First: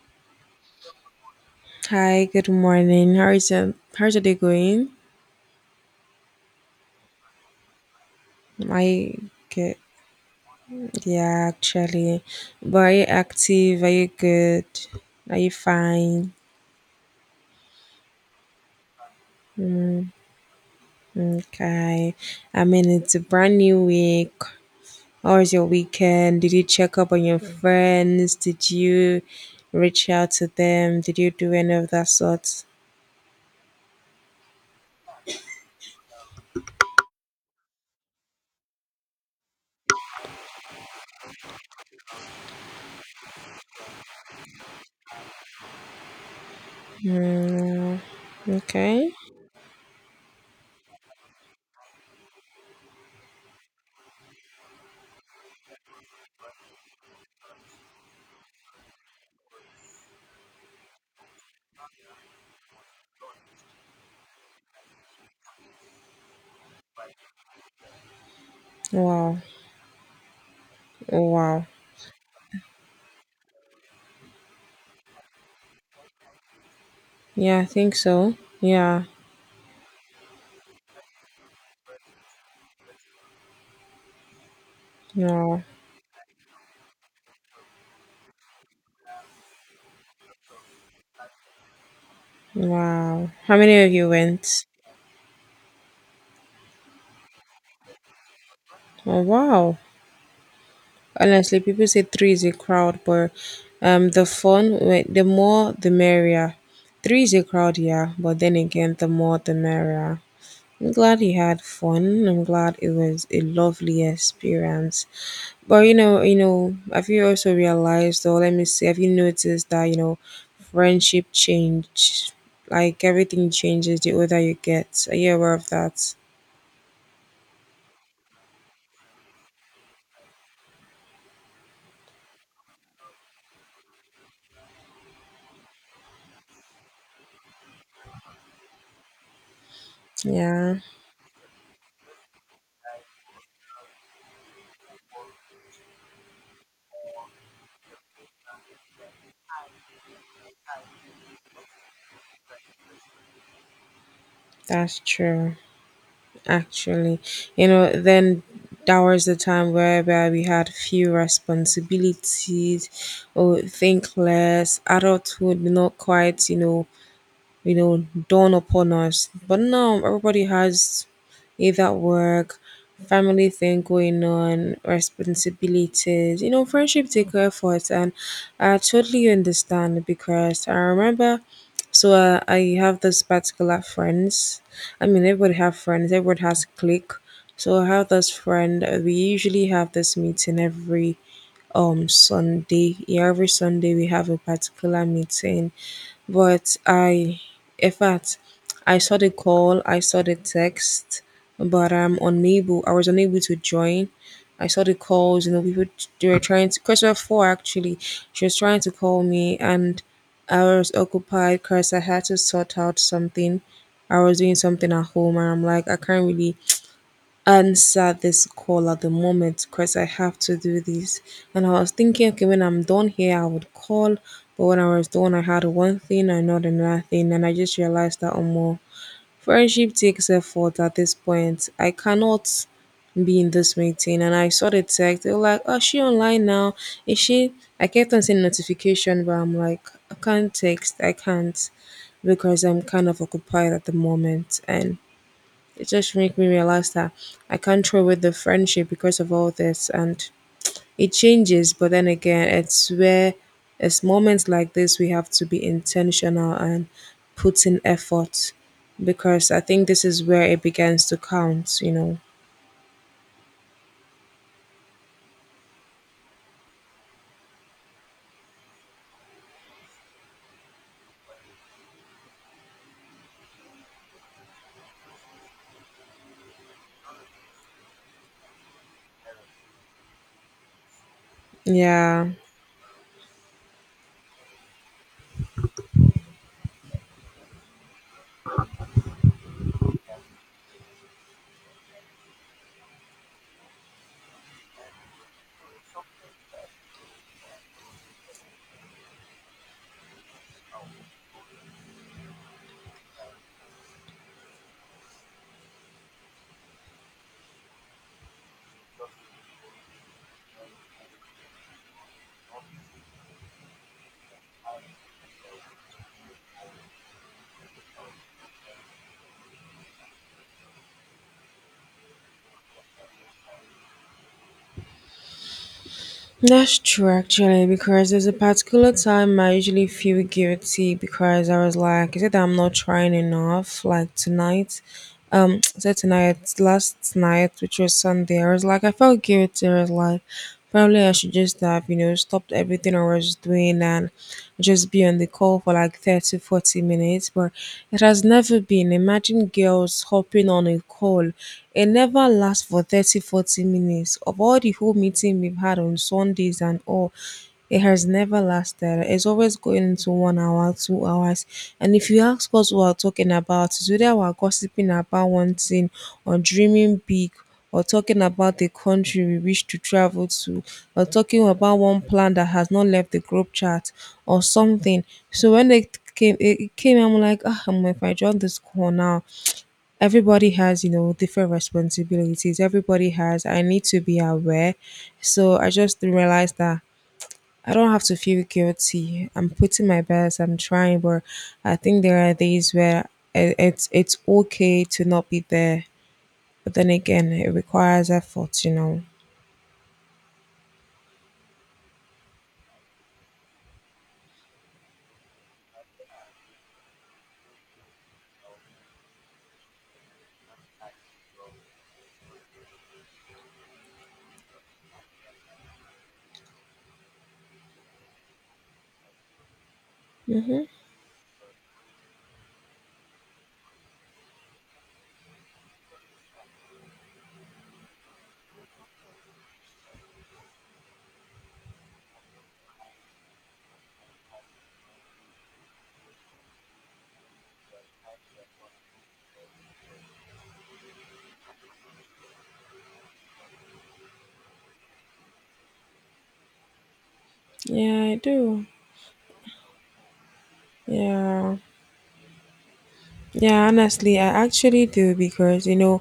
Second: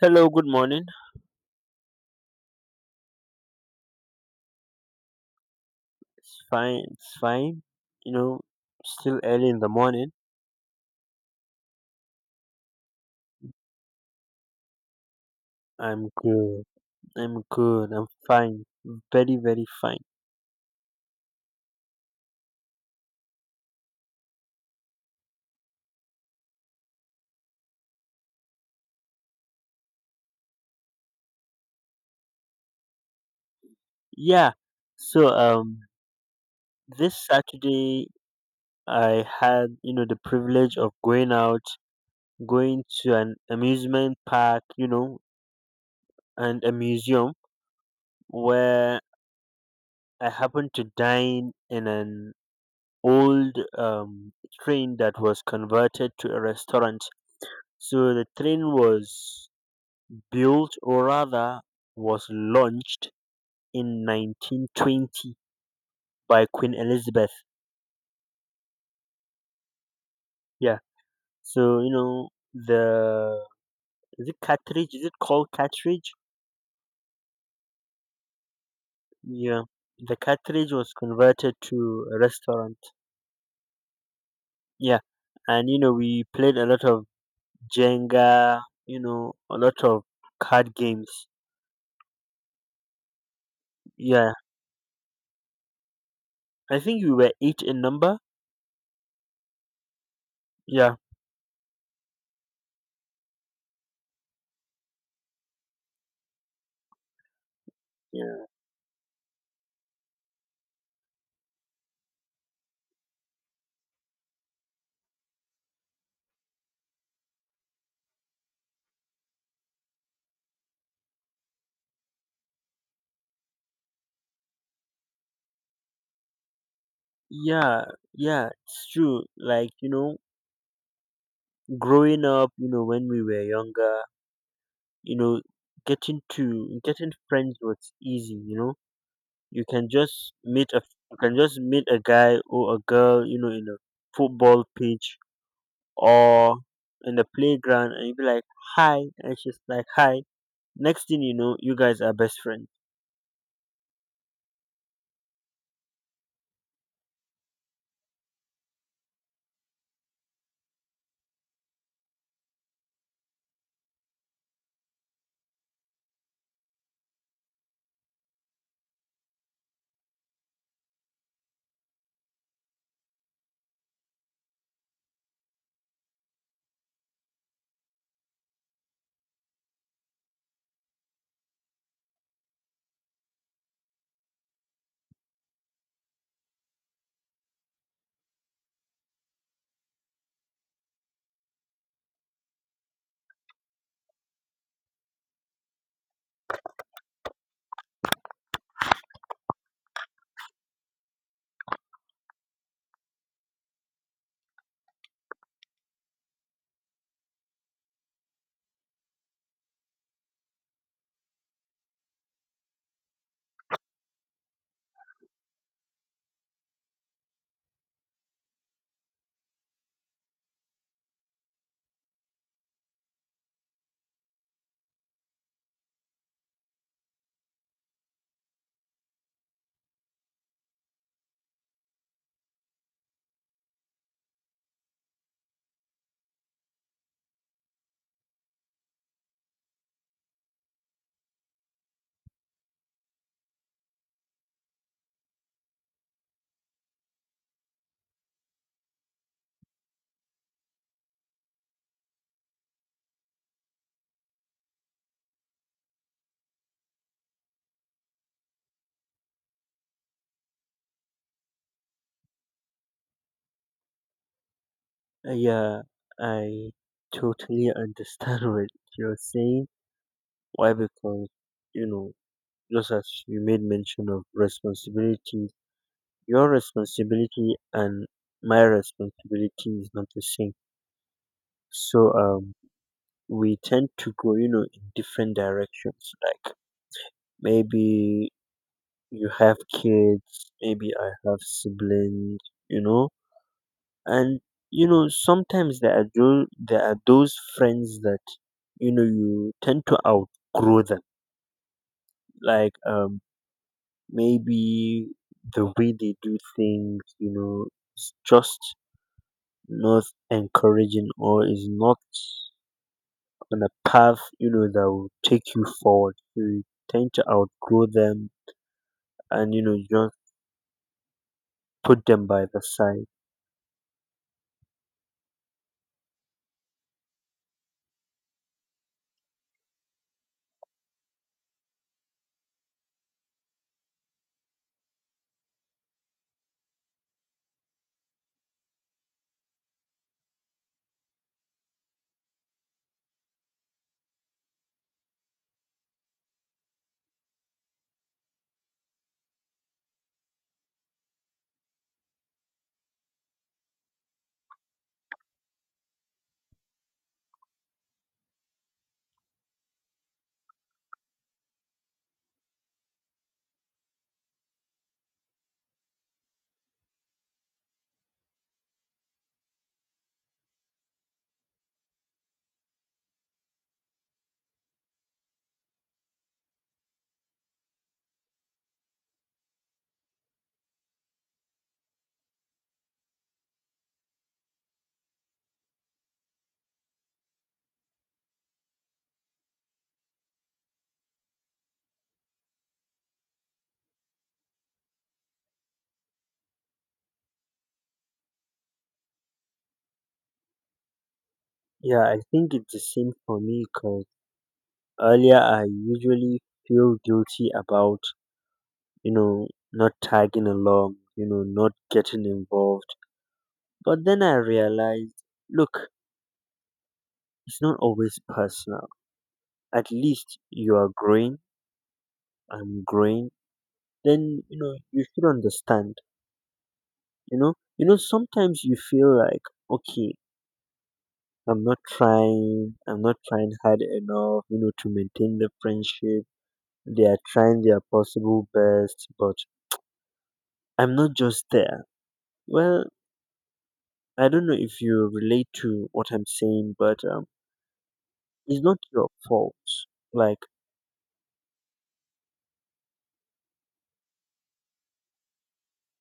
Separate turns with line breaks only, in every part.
Hello, good morning.
Hi, good morning. How is it? How's your day going?
It's fine. It's fine. You know,
I
still early in the
get
morning.
Yeah, actually. But are you active? Are you good? Are you
I'm
fine?
good. I'm good. I'm fine. Very, very fine.
Okay. I mean, it's a brand new week. How was your weekend? Did you check up on your friends? Did you reach out to them? Did you do any of that sort?
Yeah. So, this Saturday I had, you know, the privilege of going out, going to an amusement park, you know, and a museum
Mm,
where
okay.
I happened to dine in an old train that was converted to a restaurant. So the train was built, or rather was launched, in 1920 by Queen Elizabeth.
Wow.
Yeah.
Oh, wow.
So, you know, the is it cartridge? Is it called cartridge?
Yeah, I think so. Yeah.
Yeah. The cartridge was converted to a restaurant. Yeah.
Yeah.
And you know, we played a lot of Jenga, you know, a lot of card games.
Wow. How many of you
Yeah.
went?
I think we were eight in number.
Oh, wow.
Yeah.
Honestly, people say three is a crowd, but the more, the merrier. Three is a crowd, yeah, but
Yeah.
then again, the more, the merrier. I'm glad you had fun. I'm glad it was a lovely experience. But have you also realized, or let me see, have you noticed that friendship change, like everything changes the older you get. Are you aware of that?
Yeah. Yeah. It's true. Like, you know, growing up, you know, when we were younger, you know, getting friends was easy, you know. You can just meet
Yeah.
a you can just meet a guy or a girl, you know, in a football pitch or in the playground, and you be like, hi, and she's like, hi. Next thing you know, you guys are best friends.
That's true, actually. You know, then that was the time whereby we had few responsibilities or think less. Adulthood not quite, dawn upon us. But now everybody has either work, family thing going on, responsibilities, friendship take effort. And I totally understand because I remember, so I have this particular friends. I mean, everybody have friends, everybody has clique. So I have this friend, we usually have this meeting every Sunday. Yeah, every Sunday we have a particular meeting, but I, in fact, I saw the call, I saw the text, but I'm unable. I was unable to join. I saw the calls. You know, people they were trying to. Christopher four, actually, she was trying to call me, and I was occupied because I had to sort out something. I was doing something at home, and I'm like, I can't really answer this call at the moment because I have to do this. And I was thinking, okay, when I'm done here, I would call. But when I was done, I had one thing and not another thing. And I just realized that, oh, more friendship takes effort at this point. I cannot be in this meeting. And I saw the text. They were like, oh, is she online now? Is she? I kept on seeing notification, but I'm like, I can't text. I can't because I'm kind of occupied at the moment. And it just make me realize that I can't throw away the friendship because of all this, and it changes, but then again it's where it's moments like this we have to be intentional and put in effort because I think this is where it begins to count.
Yeah, I totally understand what you're saying. Why? Because, you know, just as you made mention of responsibility, your responsibility and my responsibility is not the same. So
Yeah.
we tend to go, you know, in different directions. Like, maybe you have kids, maybe I have siblings, you know. And you know, sometimes there are those friends that, you know, you tend to outgrow them. Like, maybe the way they do things, you know, it's just not encouraging, or is not on a path, you know, that will take you forward. You tend to outgrow them, and you know, just put them by the side.
That's true, actually, because there's a particular time I usually feel guilty because I was like, is it that I'm not trying enough, like tonight? Said tonight, last night, which was Sunday. I was like, I felt guilty. I was like, probably I should just have stopped everything I was doing, and just be on the call for like 30, 40 minutes. But it has never been. Imagine girls hopping on a call, it never lasts for 30, 40 minutes. Of all the whole meeting we've had on Sundays and all, it has never lasted. It's always going into 1 hour, 2 hours. And if you ask us what we're talking about, it's whether we're gossiping about one thing or dreaming big or talking about the country we wish to travel to or talking about one plan that has not left the group chat or something. So when it came, it came, I'm like, ah, I'm if I join this call now, everybody has, different responsibilities. Everybody has, I need to be aware. So I just realized that I don't have to feel guilty. I'm putting my best. I'm trying, but I think there are days where it's okay to not be there. But then again, it requires effort.
Yeah, I think it's the same for me because earlier I usually feel guilty about, you know, not tagging along, you know, not getting involved. But then I realized, look, it's not always personal. At least
Mhm.
you are growing, I'm growing. Then you know you should understand. You know, you know, sometimes you feel like, okay, I'm not trying hard enough, you know, to maintain the friendship. They are trying their possible best, but I'm not just there. Well, I don't know if you relate to what I'm saying, but
Yeah, I
it's
do.
not your fault, like.
Yeah. Yeah, honestly, I actually do because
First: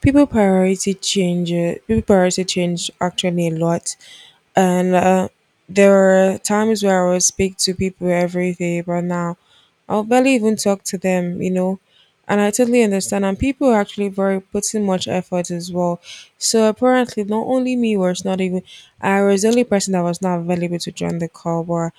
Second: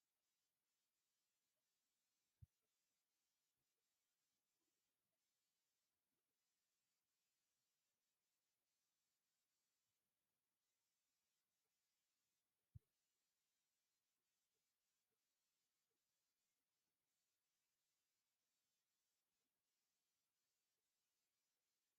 people priority change. People priority change actually a lot, and there were times where I would speak to people every day, but now I'll barely even talk to them. You know, and I totally understand. And people are actually very putting much effort as well. So apparently, not only me was not even I was the only person that was not available to join the call, but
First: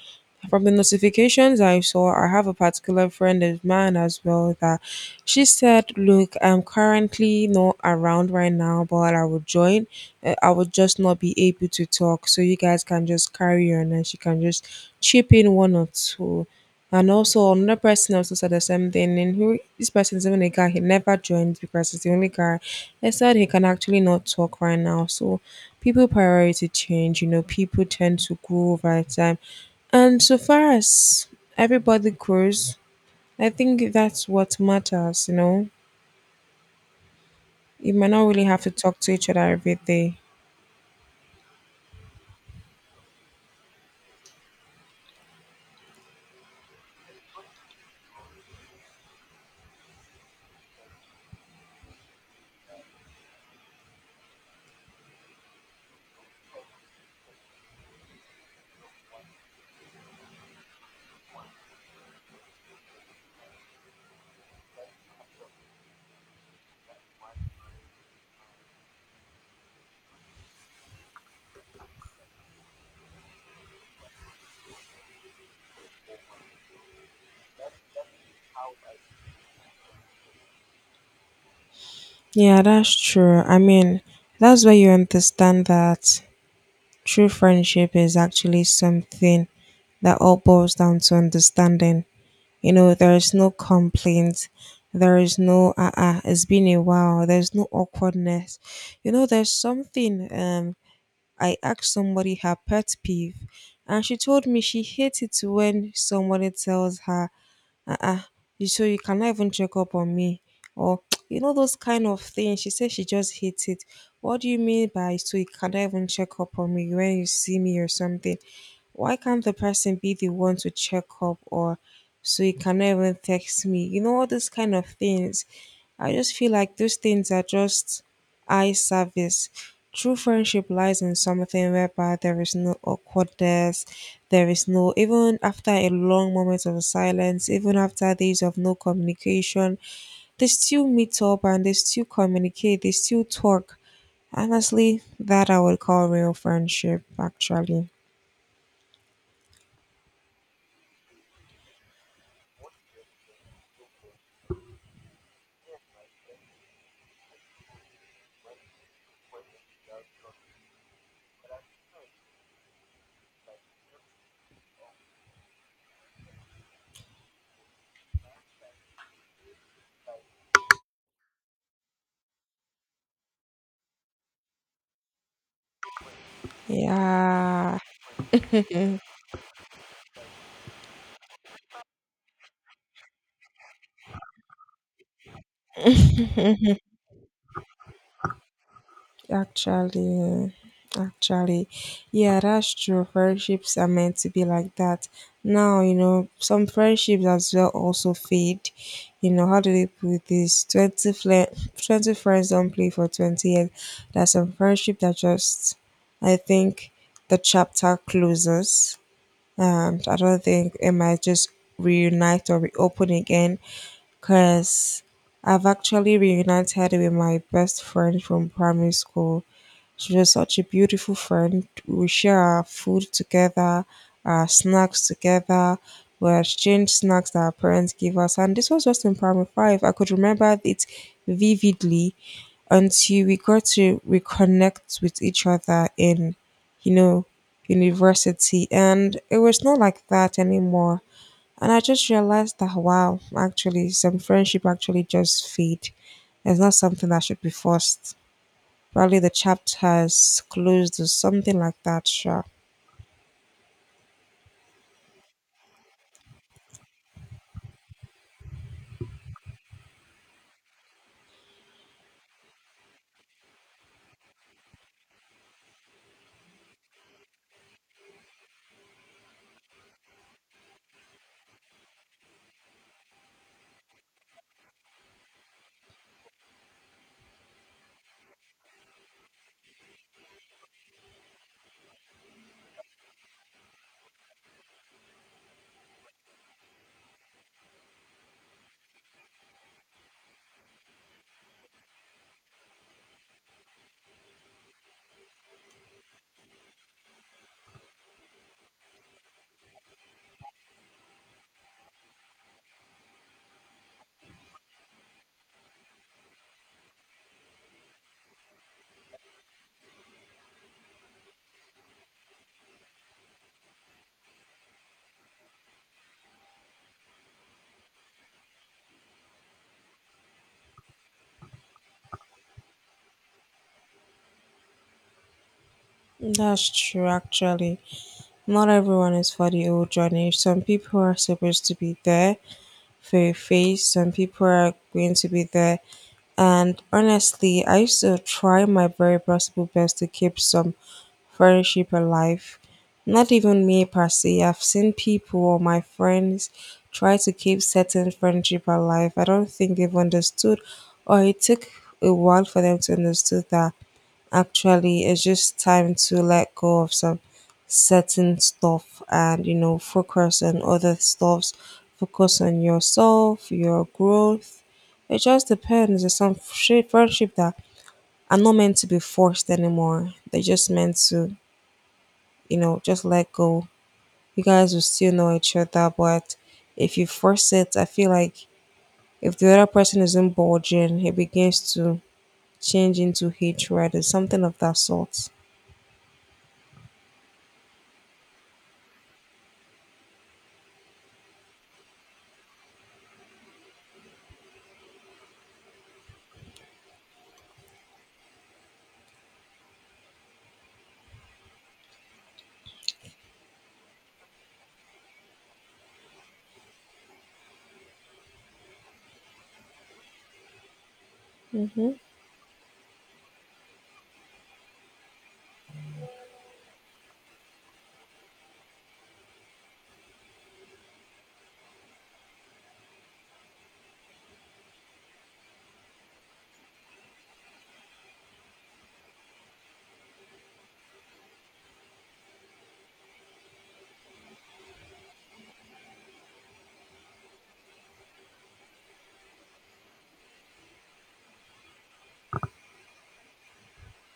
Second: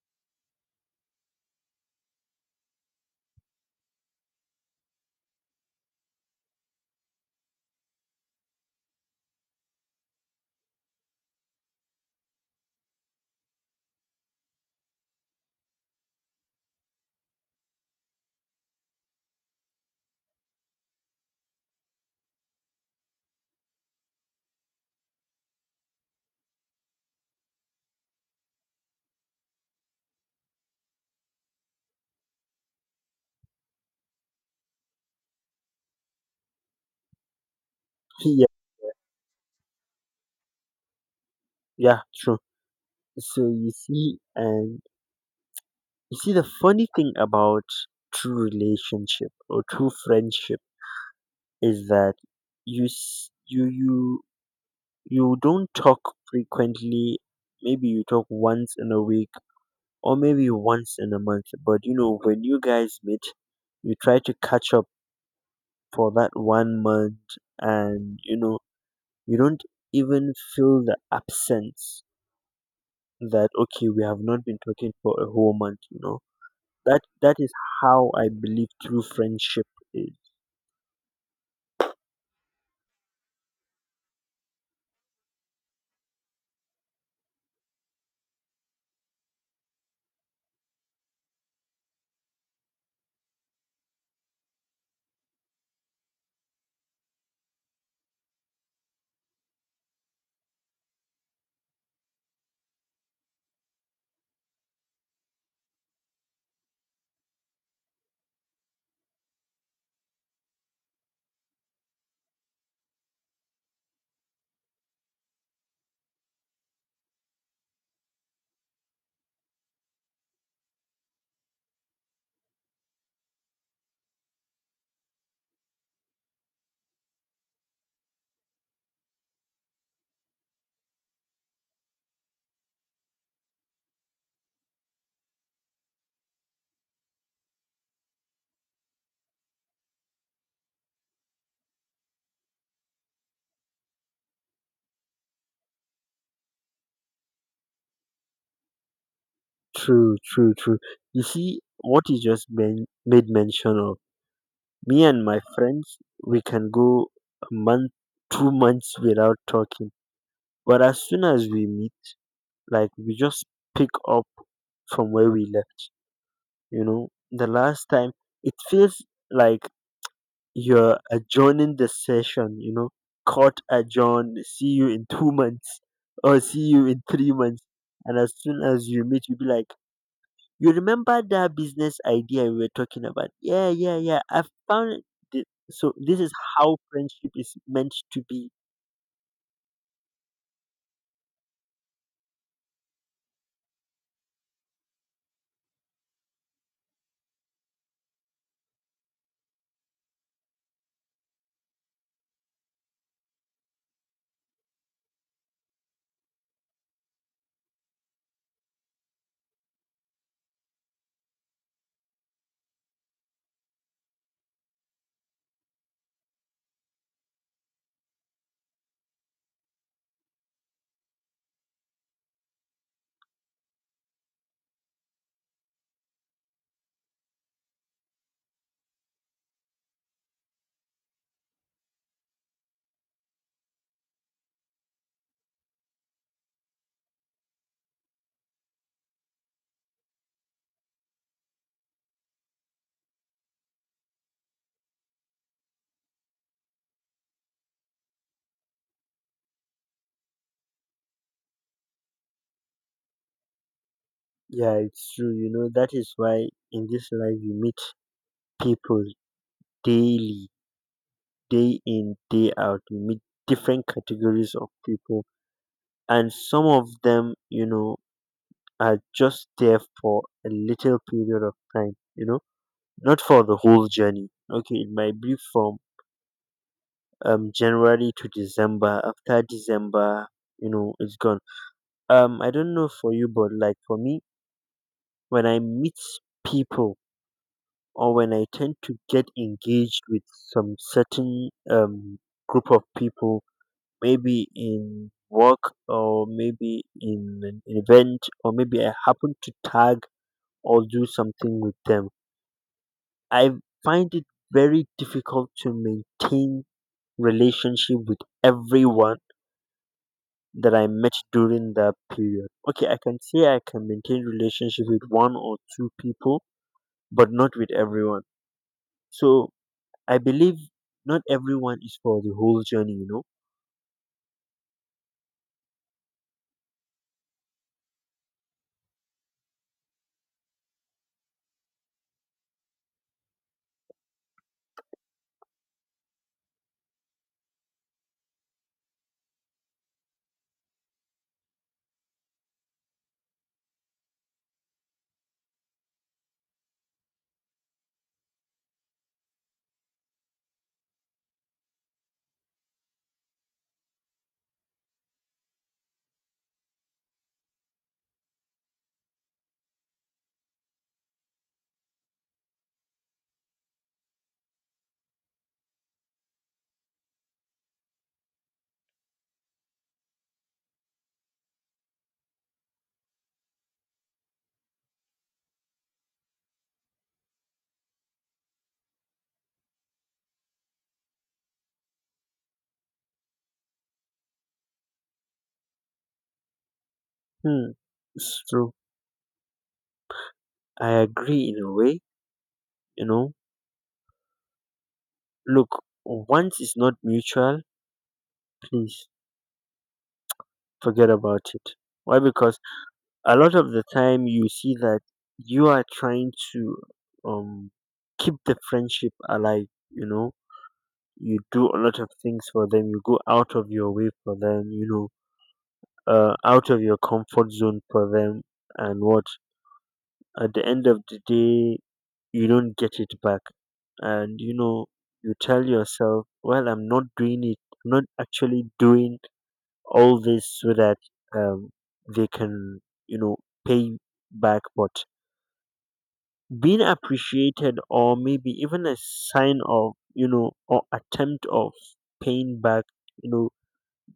from the notifications I saw, I have a particular friend of mine as well that she said, "Look, I'm currently not around right now, but I will join. I would just not be able to talk. So you guys can just carry on and she can just chip in one or two." And also another person also said the same thing. And who this person is even a guy, he never joins because he's the only guy. He said he can actually not talk right now. So people priority change, people tend to grow over time, and so far as everybody grows, I think that's what matters, you know? You might not really
Yeah.
have to talk to each other every day.
Yeah, true. so you see and you see the funny thing about true relationship or true friendship is that you s- you you you don't talk frequently. Maybe you talk once in a week, or maybe once in a month, but you know when you guys meet, you try to catch up for that 1 month. And you know, you don't even feel the absence. That okay, we have not been talking for a whole month, you know. That is how I believe true friendship is.
Yeah, that's true. I mean, that's where you understand that true friendship is actually something that all boils down to understanding. You know, there is no complaints. There is no, it's been a while. There's no awkwardness. You know, there's something. I asked somebody her pet peeve, and she told me she hates it when somebody tells her, uh uh you so you cannot even check up on me, or those kind of things. She said she just hates it. What do you mean by so you cannot even check up on me when you see me or something? Why can't the person be the one to check up, or so you cannot even text me? You know, all those kind of things. I just feel like those things are just eye service. True friendship lies in something whereby there is no awkwardness, there is no, even after a long moment of silence, even after days of no communication, they still meet up and they still communicate, they still talk. Honestly, that I would call real friendship, actually.
True, true, true. You see, what you just made mention of. Me and my friends, we can go a month, 2 months without talking. But as soon as we meet, like, we just pick up from where we left. You know, the last time it feels like you're adjourning the session, you know, court adjourn, see you in 2 months or see you in 3 months.
Yeah.
And as soon as you meet, you'll be like, you remember that business idea we were talking about? Yeah, yeah, yeah. I found it. So this is how
Mhm.
friendship is meant to be.
Actually, actually, yeah, that's true. Friendships are meant to be like that. Now, some friendships as well also fade. How do they put this? 20 friends don't play for 20 years. There's some friendship that just, I think, the chapter closes. And I don't think it might just reunite or reopen again because I've actually reunited with my best friend from primary school. She was such a beautiful friend. We share our food together, our snacks together. We exchanged snacks that our parents gave us. And this was just in primary five. I could remember it vividly until we got to reconnect with each other in, you know, university. And it was not like that anymore. And I just realized that, wow, actually, some friendship actually just fade. It's not something that should be forced. Probably the chapter has closed or something like that, sure.
Yeah, it's true. You know, that is why in this life you meet people daily, day in, day out. You meet different categories of people, and some of them, you know, are just there for a little period of time. You know, not for the whole journey. Okay, it might be from January to December. After December, you know, it's gone. I don't know for you, but like for me, when I meet people, or when I tend to get engaged with some certain group of people, maybe in work or maybe in an event, or maybe I happen to tag or do something with them, I find it very difficult to maintain relationship with everyone that I met during that period. Okay, I can say I can maintain relationship with one or two people, but not with everyone. So I believe not everyone is for the whole journey, you know.
That's true, actually. Not everyone is for the old journey. Some people are supposed to be there for your face, some people are going to be there. And honestly, I used to try my very possible best to keep some friendship alive. Not even me per se. I've seen people or my friends try to keep certain friendship alive. I don't think they've understood, or it took a while for them to understand that actually it's just time to let go of some certain stuff, and focus on other stuffs. Focus on yourself, your growth. It just depends. There's some shit friendship that are not meant to be forced anymore. They're just meant to just let go. You guys will still know each other, but if you force it, I feel like if the other person isn't bulging, it begins to change into hatred or something of that sort.
Hmm. It's true. I agree in a way, you know. Look, once it's not mutual, please forget about it. Why? Because a lot of the time you see that you are trying to um keep the friendship alive, you know, you do a
Hmm.
lot of things for them, you go out of your way for them, you know, out of your comfort zone for them. And what, at the end of the day, you don't get it back. And you know, you tell yourself, well, I'm not doing it, I'm not actually doing all this so that um, they can, you know, pay back. But being appreciated, or maybe even a sign of, you know, or attempt of paying back, you know,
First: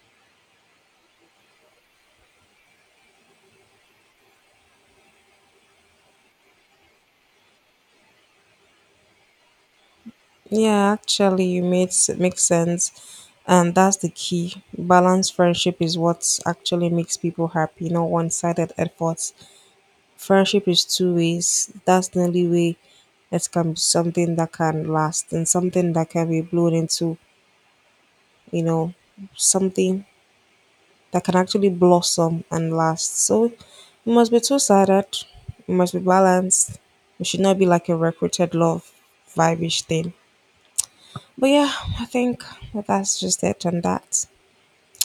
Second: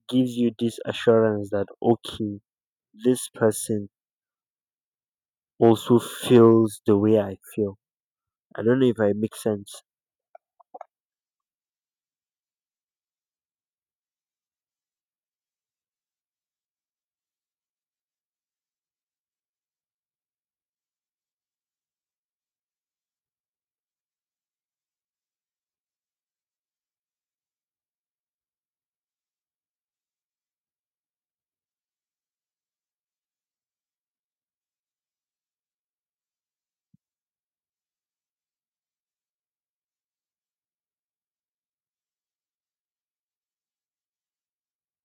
gives you this assurance that okay, this person also feels the way I feel. I don't know if I make sense.
Yeah, actually, you makes sense, and that's the key. Balanced friendship is what actually makes people happy, not one-sided efforts. Friendship is two ways. That's the only way it can be something that can last and something that can be blown into you know, something that can actually blossom and last. So it must be two sided, it must be balanced. It should not be like a recruited love vibish thing. But yeah, I think that's just it and that.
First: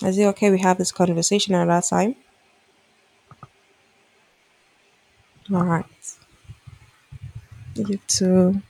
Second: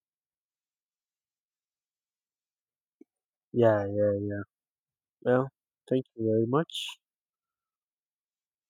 Is it okay we have this conversation another time?
Yeah, yeah, yeah. Well,
All right.
thank you very much.
You too.